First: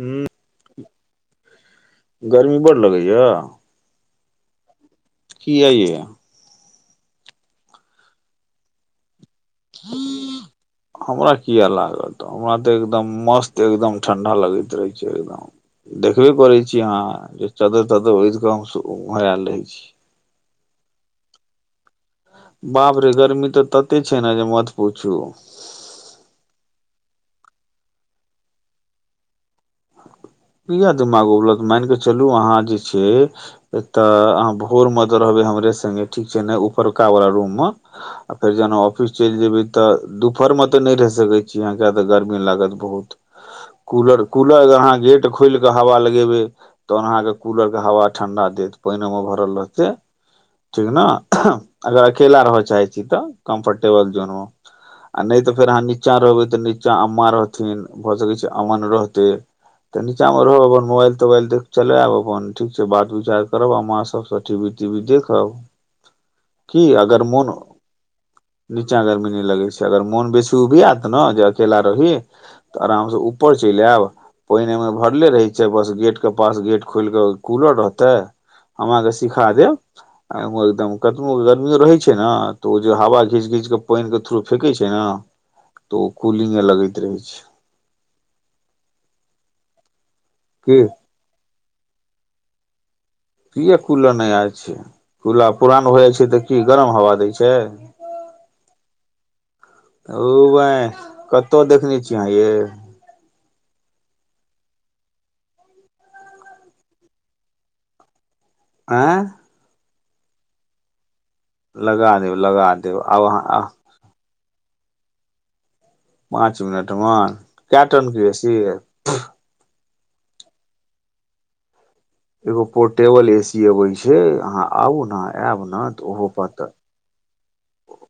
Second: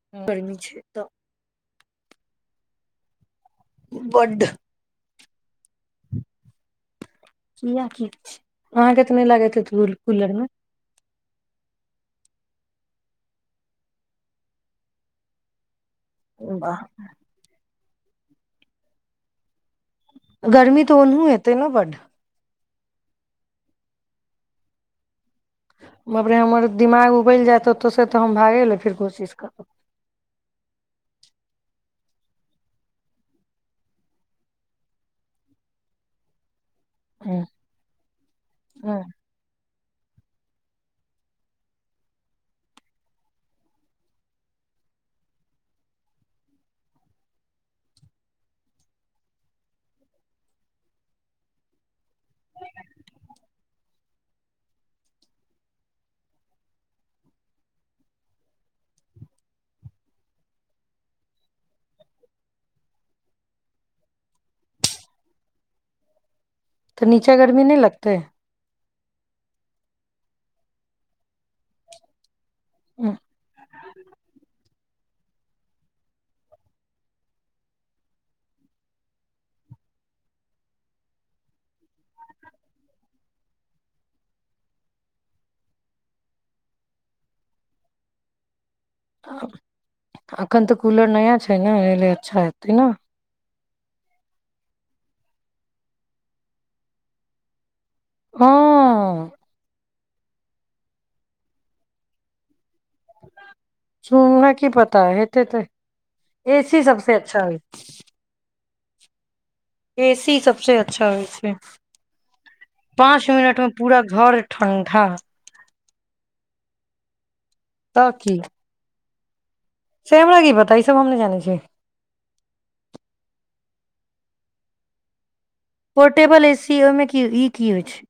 हूं करमी छै कु्तऽ गर्मी बडड़ लगैया बड कियए की अहाँके क नहि लागे है कूलर मे हमरा किया लागत हमरा तऽ एकदम मस्त एकदम ठंडा लगैत रहे छै एकदम देखबे करै वाह छीिय अहाँ जे चदर तब तऽ ओहि क हम हराएल रहै छी गर्मी तऽ ओनहो हेतै ने बड बाप रे गरमी तऽ तते छै ने जे मत पूछू बाप रे हमर दिमाग उबलि जायत ओतयसँ तऽ हम भागय लए फेर कोशिश करब क दिमाग उल मान कऽ चलू अहाँ जे छै एकऽ अहाँ भोर मे तऽ रहबै हमरे संगे ठीक छै ने परका वाला हूँ रूम मे आ फेर जेना हूँ ऑफिस चलि जेबै तऽ दुपहर मे ते नहि रहि सकै छी यह किया तऽ गर्मी लागत बहुत कूलर कूलर अगर अहाँ गेट खोलिके हवा लगेबै तहन अहाँके कूलरके हवा ठण्डा देत पानिओमे भरल रहतै ठीक ने अगर अकेला रहऽ चाहै छी तऽ कम्फर्टेबल जोनमे आ नहि तऽ फेर अहाँ नीचाँ रहबै तऽ नीचाँ अम्माँ रहथिन भऽ सकै छै अमन रहथिन तऽ नीचा मे रहब अपन मोबाइल तोबाइल चलायब अपन ठीक छै बात विचार करबा आ मां सबसँ टी वी ती वी देखब की तऽ अगर नीचा मोन गर्मी नहि लगतेै नीचा गरमी नहि लगै छै अगर मोन बेसी उबियात ने जे अकेला रही तऽ आराम से ऊपर चलि आयब पानि एहिमे भरले रहै छै बस गेटके पास गेट खोलि कऽ कूलर रहतै हम अहांकेँ सीखा देब आ एकदम कतनो गर्मियो रहै छै ने तऽ ओ जे हवा घीच घीच कऽ पानिके थ्रू फेेकै छै ने तऽ ओ कूलिंगे लगैत रहै छै त अखन त की कूलर नया छै ने एहि ल अच्छा हेतै ने किए कूलर नया छै कूल पुरान हो जाइ छै तऽ की गरम हवा दै छै हं ओ बंहि कत्त देखने छियै अहां यै सुनना की पता हेते तऽ एसी सबस अच्छा ह ऐं एसी सबसँ अच्छा होय छै लगा देब लगा देब आब ठण्डा पाँच मिनट म क्य टन तऽ के की एसी अय [unintelligible] से हमरा की पता ई सब हम नहि जानै छियै एगो पोर्टेबल एसी आबै छै अहाँ आबु ने आयब ने तऽ ओहो पोर्टेबल पतत एसी ओइमे कि ई की होइ छै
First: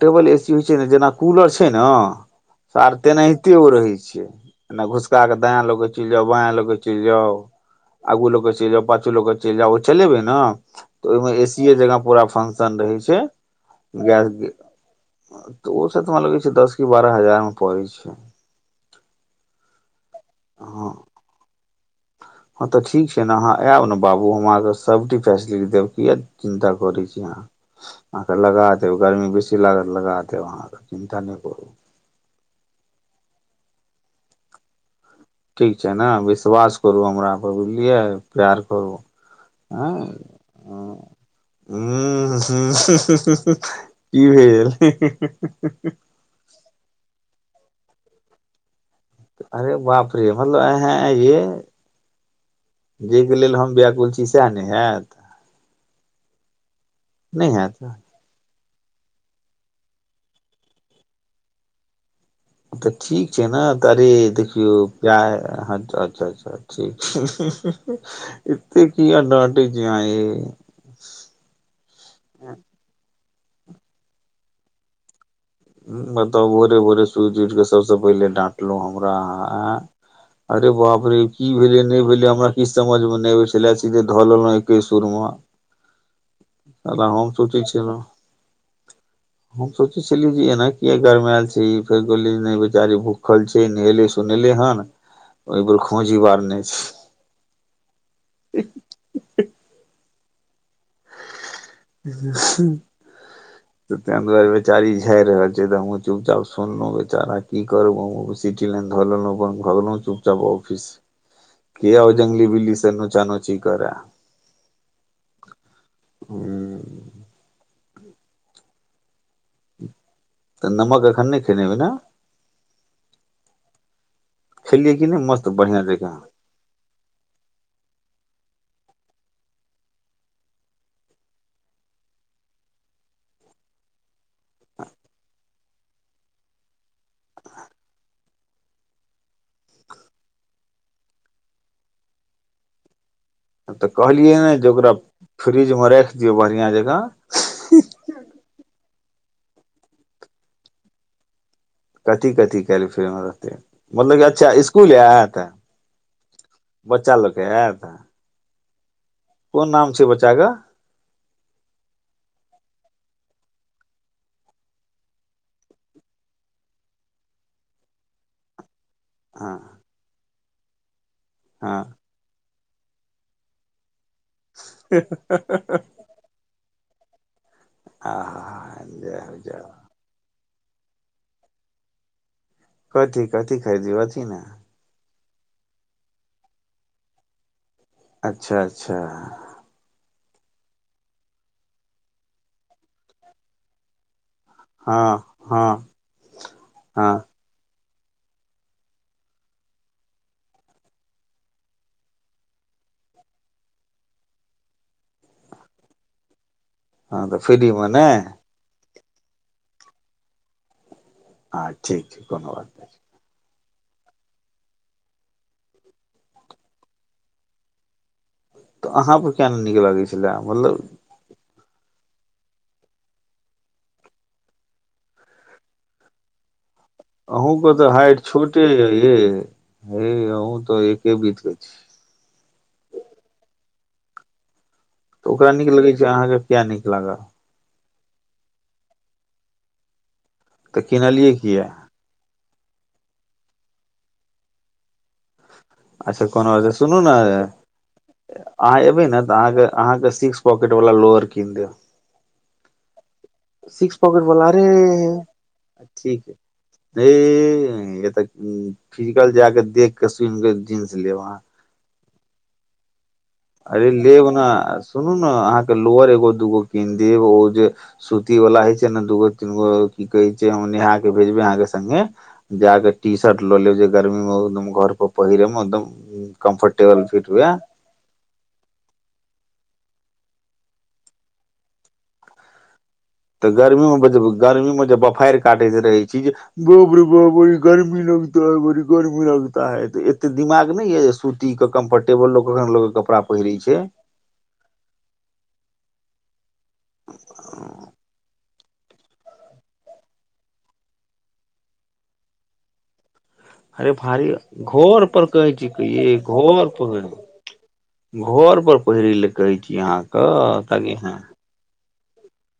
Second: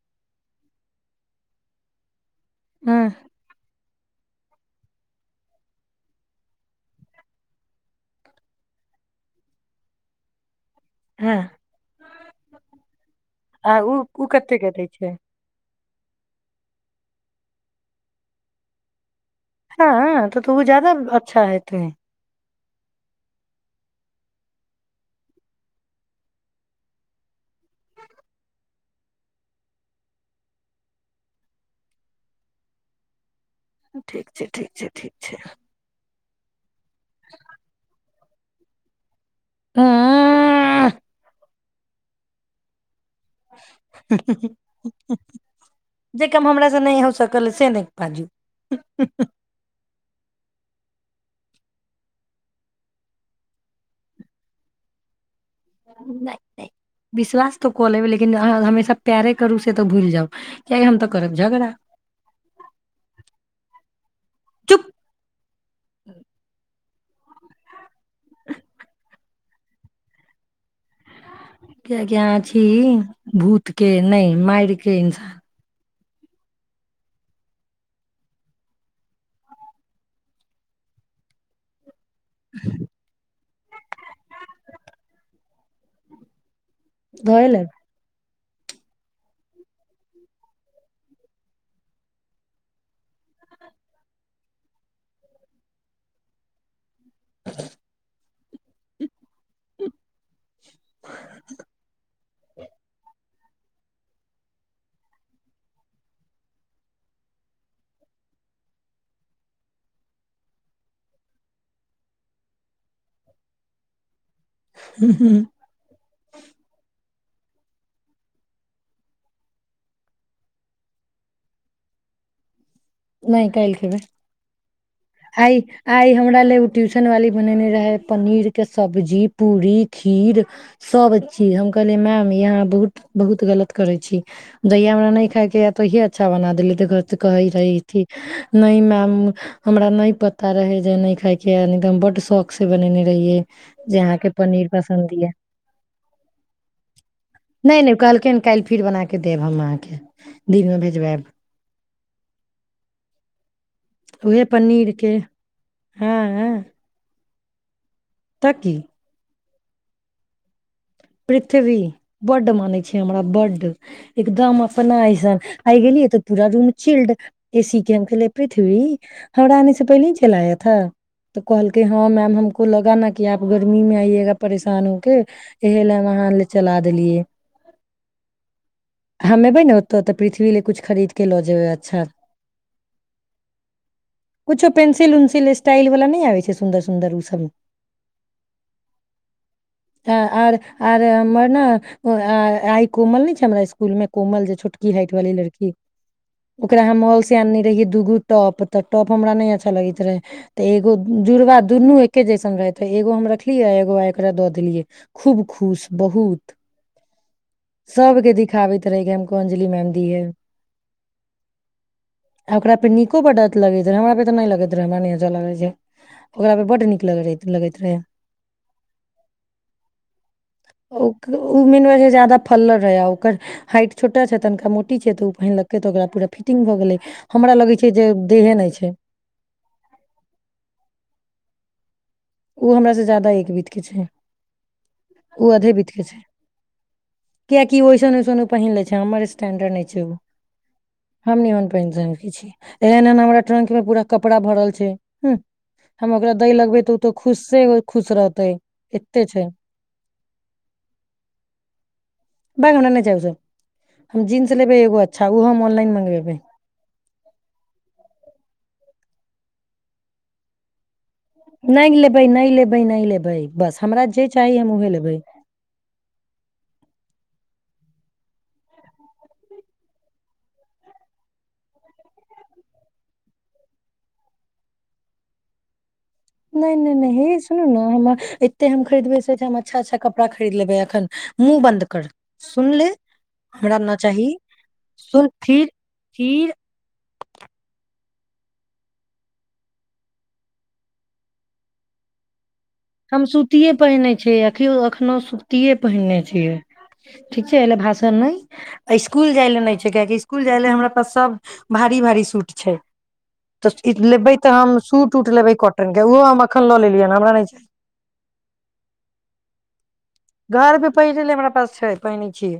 टेबल ए सी होइ छै ने जेना कूलर छै ने सार हँ तेनाहिते ओ रहै छै छ घुसका क दायाँ लऽके चलि जाउ बाय लऽ के चलि जाउ आगू लऽ के चलि जाउ पाछू लऽ के चलि जाउ ओ चलेबे ने तऽ ओहिमे हँ ए सीए जगह पूरा फंक्शन रहै छै आ ओ ओ गैस कतेके दै छै तऽ ओ सब तरा लगै छै दस की बारह हजार मे पड़ै छै हँ तऽ तऽ ओ ज जाादा हँ अच्छा हेतै हँ तऽ ठीक छै ने अहाँ आयब ने बाबू हम अहाँकेँ सभटी फैसिलिटी देब किएक चिन्ता करै छी अहाँ अहाँकेँ लगा देब गर्मी बेसी लागत लगा देब अहाँकेँ चिन्ता नहि करू ठीक छै ठीक छै ठीक छै ठीक छै ने बेस विश्वास करू हमरापर बुझलियै प्यार करू हँ उम्म ह ह ह की भेल गेल जे काम हमरा से नहि हो सकल से नहि बाजू नहि अरे बापरी मतलब अ ह ये जाहिके लेल हम व्याकुल छी सएह ने हयत विश्वास तऽ हैत कै ब कि हम प्यारे करू से तऽ भूलि जाउ किय हम तऽ करब झगड़ा तऽ ठीक छै ने त अरे देखियौ चुप प्य अच्छा अच्छा ठ इे की एडवानटेज य क क्य छी भूत के नहि मार के इन्सान बताउ भोरे भोरे सुति उठ के सबसे पहिले डाटलो हमरा अरे बाप रे की भेले नहि भेले हमरा किी समझमे नहि सिलची त धऽल एके सुरमे त हमम धोए सची लेब छल हम सोचे छललि जी एना क गरमायल छै फेर कहोल बेचारी भूखल छै नहेले सुोनेले हन ओहि पर खोजी बार नहि छै ह [unintelligible] ह तऽ ताहि दुआरे बेचारी झाड़ि रहल छै तऽ हमहूँ चुपचाप सुनलहुँ बेचारा की करू हम सिटी लाइन धऽ लेलहुँ अपन भगलहु चुपचाप ऑफिस क आ जङंगगली बिल्लीसँ नोचा नोची करए ह हू ह तऽ नमक एखन नहि खेनेब ने नहि काल्हि खेबे खेलियै कि नहि मस्त आइ बढ़ियां आइ जकाँ हमरा ले ट्यूशन वाली बनेने रहे पनीर के सब्जी पूरी खीर सब चीज हम कहलै मैम यहा बहुत बहुत गलत करे छी जहिया हमरा नहि खाय के य तोहिये अच्छा बना देले त घर कहे रहे नहि मैम हमरा नहि पता रहे जे न खायके बड शौख से बनेने रहियै तऽ जे अहाँके कहलियै ने पनीर जे ओकरा पसन्द य फ्रिजमे राखि दियौ बढ़िआँ जका नहि नहि कहलकै हन काल्हि फिर बना देब हम अहाँके दिन मे भेजबायब कथी क फरे मतलब उहे अच्छा पनीर के स्कुलतै हँ बच्चा लग क तऽ बाकी कोन नाम छै बचागा पृथ्वी बड माने छै हमरा बड्ड एकदम अपना ऐसन आ गेलियै तऽ पूरा रूम चिल्ड ए सी के हम खेले पृथ्वी हँ हराा आने से पहिलेी चलाय अठ तऽ कहलके हँ मैम हमको को लगा ना कि आप गर्मी में आइय परेशान हो के इ ले वहन ले चला देलियै आहा जाउ हमे भै जाउ ने होतौ तऽ पृथ्वी ल कछ खरीद के लऽ जेयबै अच्छा कथी कथी खरीदौ अथ ने कुछो पेंसिल स्टाइल वाला नहि आबै छै सुन्दर सुन्दर ओ सब अच्छा अच्छा तऽ आर आर हमर ने आइ कोमल ने छै हमरा स्कूल मे कोमल जे छोटकी हँ हाइट वाली लड़की हँ ओकरा हम हँ मल से आनने रहिय दूगो टॉप तऽ टॉप हमरा नहि अच्छा लगैत रहे तऽ एगो जुड़वा दुनू एके जैसन रहे त एगो हम रखलियै एगो एकरा दऽ देलियै खूब खुश बहुत हँ तऽ फ्री मने तरहके हमको अंजलि मैम दी है हँ ठीक छै कोनो आ बात ओकरा नहि पे छै नीको बड लगैत रहै हमरा पे तऽ नहि लगैत रहै हमरा लैत ओकरा पे बड्ड नीक लगैत रहै तऽ अहाँ पर क्य नीक लागै छलै मतलब उ मेन जदा फल रहे ओकर हाइट छोटा छै तिका मोी छै त उ पहिनलके त ओकरा पूरा फिटिंग भ गेले अहूँ को तऽ हाइट छोटे है ये हे अहूँ तऽ एके बीत ग ओ हमरासँ ज्यादा एकबीतके छै तऽ ओ ओकरा नीक अधे लगै छै अहाँके कए नीक लागय की ओइसन ओइसन ओ पहिन लै छै हमर स्टैणडर्ड नहि छै ओ तऽ किनलियै हम नमन किया प त कि छी एहन एहन हमरा ट्रंक मे पूरा कपड़ा भरल छै ह हम अच्छा ओकरा कोनो दही बात लगबे सुनू तऽ तऽ खुशे खुश रहतै अहाँ एबै ने एते तऽ छै अहाँ अहाँके सिक्स पॉकेट वाला लोअर किन देब भाग हम उना नहि जैब जाऊ सिक्स पॉकेट हम वाला जींस अरे लेबै एगो अच्छा उहो हम ऑनलाइन मंगेबै ऐह बहिन एतऽ फिजिकल जाक देख के सुनिक जिन्स जिन्स लेब अहाँ नहि लेबै नहि लेबै बस अरे हमरा जे लेब ने चाही हम उहे सुनू लेबै ने अहाँके लोअर एगो दूगो कीन देब ओ जे सूती वाला हइ छै ने दूगो तीनगो की कहे छै हम नहा के भेजबे अहाँ के सगे जााके टी शर्ट लऽ लेब जे गर्मी मे घर पर पहिरे मे एकदम नहि नहि कम्फर्टेबल नहि फिट हे हुए सुनू ने हमर एते हम खरीदबै से हम अच्छा अच्छा कपड़ा खरीद लेबै अखन मुँह बन्द कर सुन ले तऽ हमरा गर्मी न मे बड चाही गर्मी मे जे सुन बपहारि फिर काटैत रहै छी जे फिर बाप रे बाप गर्मी लगै लगता है एते दिमाग नै यै जे सूती के कम्फर्टेबल लोक कखन लोक कपड़ा हम पहिरै सूतिए छै पहिने छै अखियो अखनो सूतिए पहिनने छी छी ठीक छै एलेल भाषन नहि इसकुल जाइ लए नहि छै किआकि इसकुल जाय लए हमरा पास सभ भारी भारी सूट छै अरे तऽ भारी लेबै तऽ हम घर सूट पर उट कहै लेबै छी कॉटन के ओहो हम एखन लऽ लेलियै ह हमरा नहि चाही घरपर पहिरै लेल कहै छी अहाँके घर पे कनी ह पहिरै ले हमरा पास छै पहिने छी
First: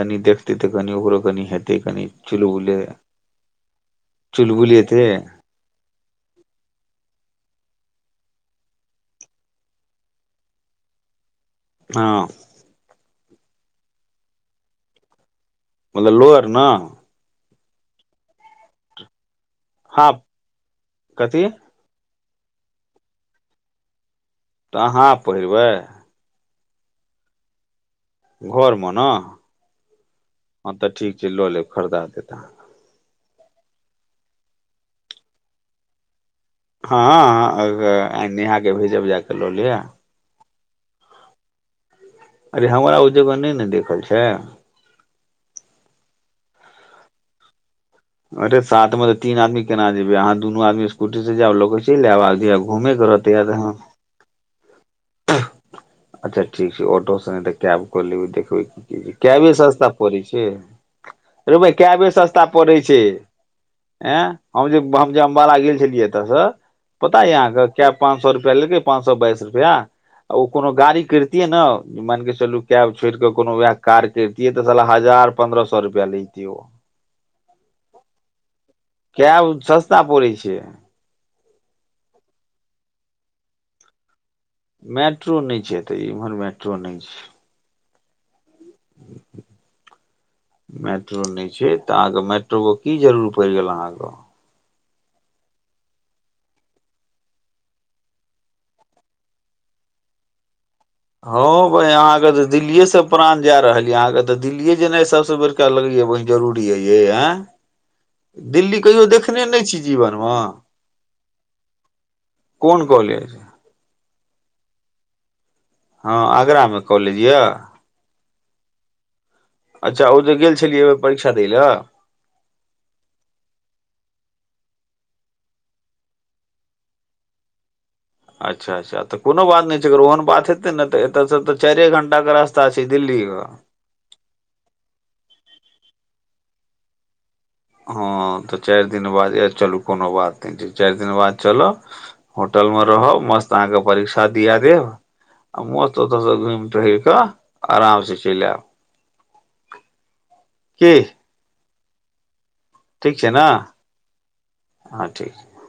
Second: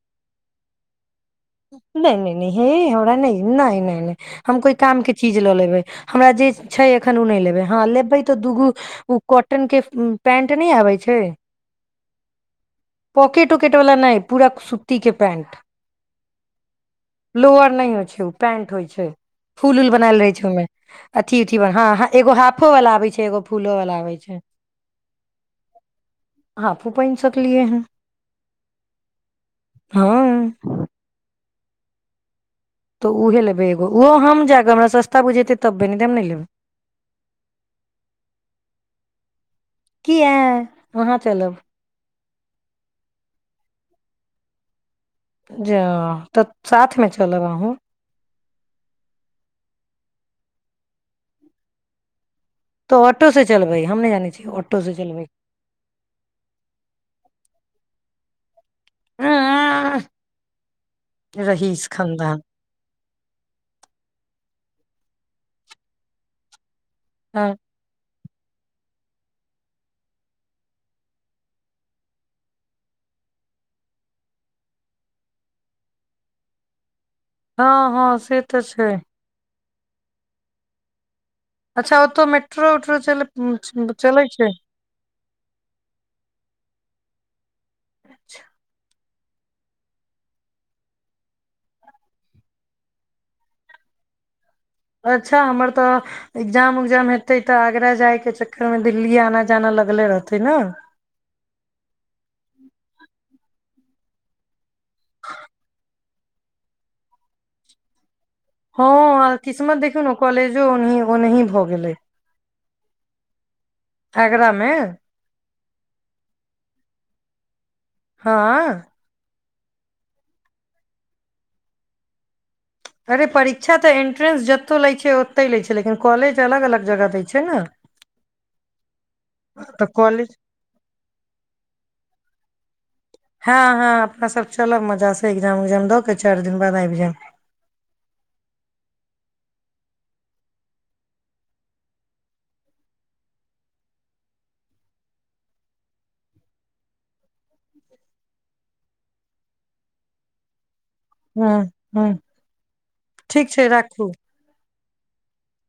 तनी देखते तऽ कनि ओकरो कनि हेतै कनि नहि चुलबुले नहि नहि हम कोइ चुलबुले काम ते के चीज लऽ लेबै हमरा जे छै एखन नहि लेब लेबै तऽ दूगो उ कॉटन के पैंट नहि आबै छै हँ पॉकेट उकेट वला नहि पूरा सुती के पैंट मतलब लोअर ने लोअर नहि होइ छै ओ पेंट होइ छै फूल ऊल हाफ बनैल रहे छै ओहिमे अथी कथी उथि ह ह एगो हाफो वाला आबै छै एगो फूलो वाला आबै होइ छै तऽ अहाँ हाफ पहिरबै हाफो पेन्ट सोचलियै हन घरमे ने हँ तऽ ठीक छै लऽ लेब खरीदा देत अहाँके तऽ उहे लेबै एगो ओहो हम जाके हमरा सस्ता बुझेतै तभे नहि तऽ हम नहि लेबे हँ आ नेहा कऽ भेजब जा कऽ लऽ लियअ किया अहाँ चलब अरे हमरा ओ जगह नहि ने देखल छै जा तऽ साथमे चलब अहुं अरे साथ मे तीन आदमी केना जेबै अहाँ दुनू आदमी स्कूटी से जाउ लऽ कऽ चैल आएब तऽ ऑटो से चलबइ हम नहि जानै छी आ अच्छा ठीक छै ऑटो स नै तऽ कैब कऽ लेबै ख की कैबे सस्ता पड़ै छै रौ बहिं रहीश कैबे खानदान सस्ता पड़ै छै आँय हम जे हम जे अम्बाला गेल छलियै एतऽसँ पता यै हँ अहाँ के काएब पाँच सए रुपआ पहिलके पाँच सए बाइस रुपैआ आ ओ कोनो गाड़ी करितियै ने मान कऽ चलू कैब छोड़ि कऽ कोनो उएह कार करितियै तऽ सह हजार पन्द्रह सए रुपैआ लेैतियै ओ हँ हँ से तऽ छै ता पड़ै छै अच्छा ओ तऽ मेट्रो उट्रो चलै छै मेट्रो नै छै तऽ इमहर मेट्रो नहि छै अच्छा मेट्रो नहि छै तऽ अहाँके मेट्रोके की जरूर पड़ि गेल अहाँके अच्छा हमर तऽ एग्जाम उग्जाम हेतै तऽ आगरा जायके चक्करमे दिल्ली आना जाना लगले रहतै ने हँ औ बंहि अहाँके तऽ दिल्लीएसँ प्राण जाय रहल य अहाँकेऽ दिल्लीए जेना सबसँ बड़का लगैया बहि जरूरी ऐ यै एं हँ किस्मत देखियौ ने मे कॉलेजोह ओनही भऽ गेलै कोन कॉलेज आगरा मे हँ आगरामे कॉलेज यऽ हँ अच्छा ओ जे गेल छलियै अय बेर परीक्षा दै लए अरे परीक्षा तऽ इन्ट्रेंस जतहु लैत छै ओतहि लैत छै लेकिन कॉलेज अलग अलग जगह दैत छै ने अच्छा अच्छा तऽ कोनो बात नहि तऽ छै अगर ओहन कॉलेज बात हेतै ने तऽ एतऽसँ तऽ चारे घंटा रास्ता छै दिल्लीके हँं हँं अपना सब चलब मजा से एग्जाम उग्जाम द के चार दिन बाद आइब जायब हँ तऽ चारि दिन बाद चलू कोनो बात नहि छै चारि दिन बाद चल होटल मे रहब मस्त अहाँके परीक्षा दिया देब आ मस्त ओतसं घुमि कऽ आराम से चलि आयब की हँ हँ ठीक छै राखू हँ ठीक छै